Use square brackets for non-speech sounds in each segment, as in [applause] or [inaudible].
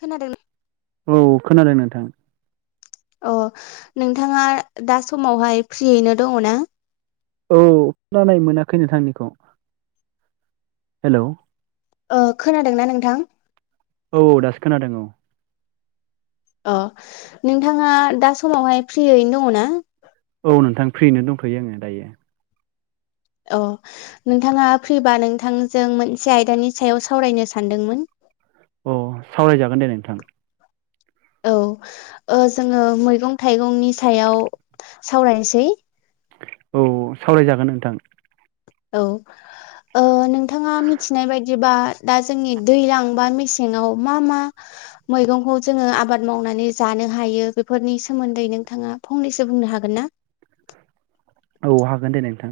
खोनादों औ खोनादों नोंथां। अ नोंथाङा दा समावहाय फ्रियैनो दङ ना? औ खोनानाय मोनाखै नोंथांनिखौ हेल' खोनादोंना नोंथां? औ औ दासो खोनादों औ। अ नोंथाङा दा समावहाय फ्रियैनो दङ ना? औ नोंथां फ्रिनो दंथयो आङो दायो। अ नोंथाङा फैबा नोंथांजों मोनसे आयदानि सायाव सावरायनो सानदोंमोन। अ सावरायजागोन दे नोंथां। औ जोङो मैगं थाइगंनि सायाव सावरायनोसै। औ सावरायजागोन नोंथां औ नोंथाङा मिथिनाय बायदिबा दा जोंनि दैजलां बा मेसेङाव मा मा मैगंखौ जोङो आबाद मावनानै जानो हायो बेफोरनि सोमोन्दै नोंथाङा फंनैसो बुंनो हागोन ना? औ हागोन दे नोंथां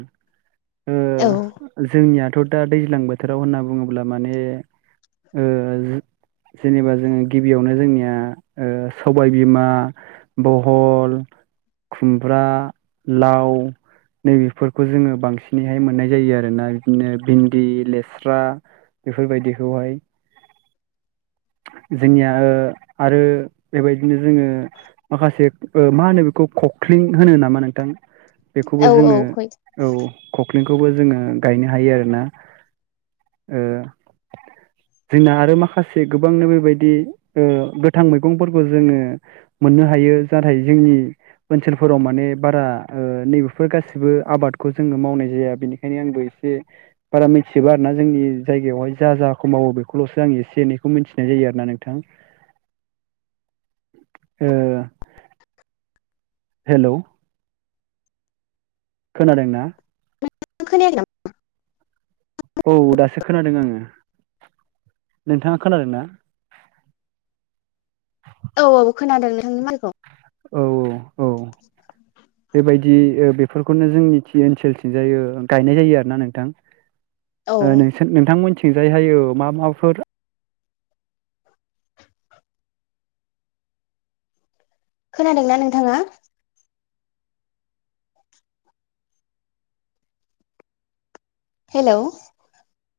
ओ औ जोंनियाथ' दा दैज्लां बोथोराव होनना बुङोब्ला माने जेनेबा जोङो गिबियावनो जोंनिया सबाय बिमा बहल खुमब्रा लाव नैबेफोरखौ जोङो बांसिनैहाय मोननाय जायो आरोना बिदिनो भिन्दि लेस्रा बेफोरबायदिखौहाय जोंनिया आरो बेबायदिनो जोङो माखासे मा होनो बेखौ कख्लिं होनो नामा नोंथां औ बेखौबो औ जोङो औ खखिंखौबो जोङो गायनो हायो आरोना ओ जोंना आरो माखासे गोबांनो बेबायदि ओ गोथां मैगंफोरखौ जोङो मोननो हायो नाथाय जोंनि ओनसोलफोराव माने बारा नैबेफोर गासिबो आबादखौ जोङो मावनाय जाया बेनि बेंखायनो आंबो एसे बारा मिथिबा आरो ना जोंनि जायगायावहाय जा जाखौ मावो बेखौल'सो आं एसे एनै बेखौ मिथिनाय जायो आरो ना नोंथां। ओ हेल' खोनादोंना? नों खोनायाखै औ दासो खोनादों आङो नोंथाङा खोनादों ना औ औ खोनादों नोंथांनि माखौ औ औ औ औ बेबायदि बेफोरखौनो जोंनि थि ओनसोलथिं जायो गायनाय जायो आरोना नोंथां औ नोंथां नोंथांमोनथिंजाय हायो मा माफोर खोनादोंना नोंथाङा [inaudible] हेल'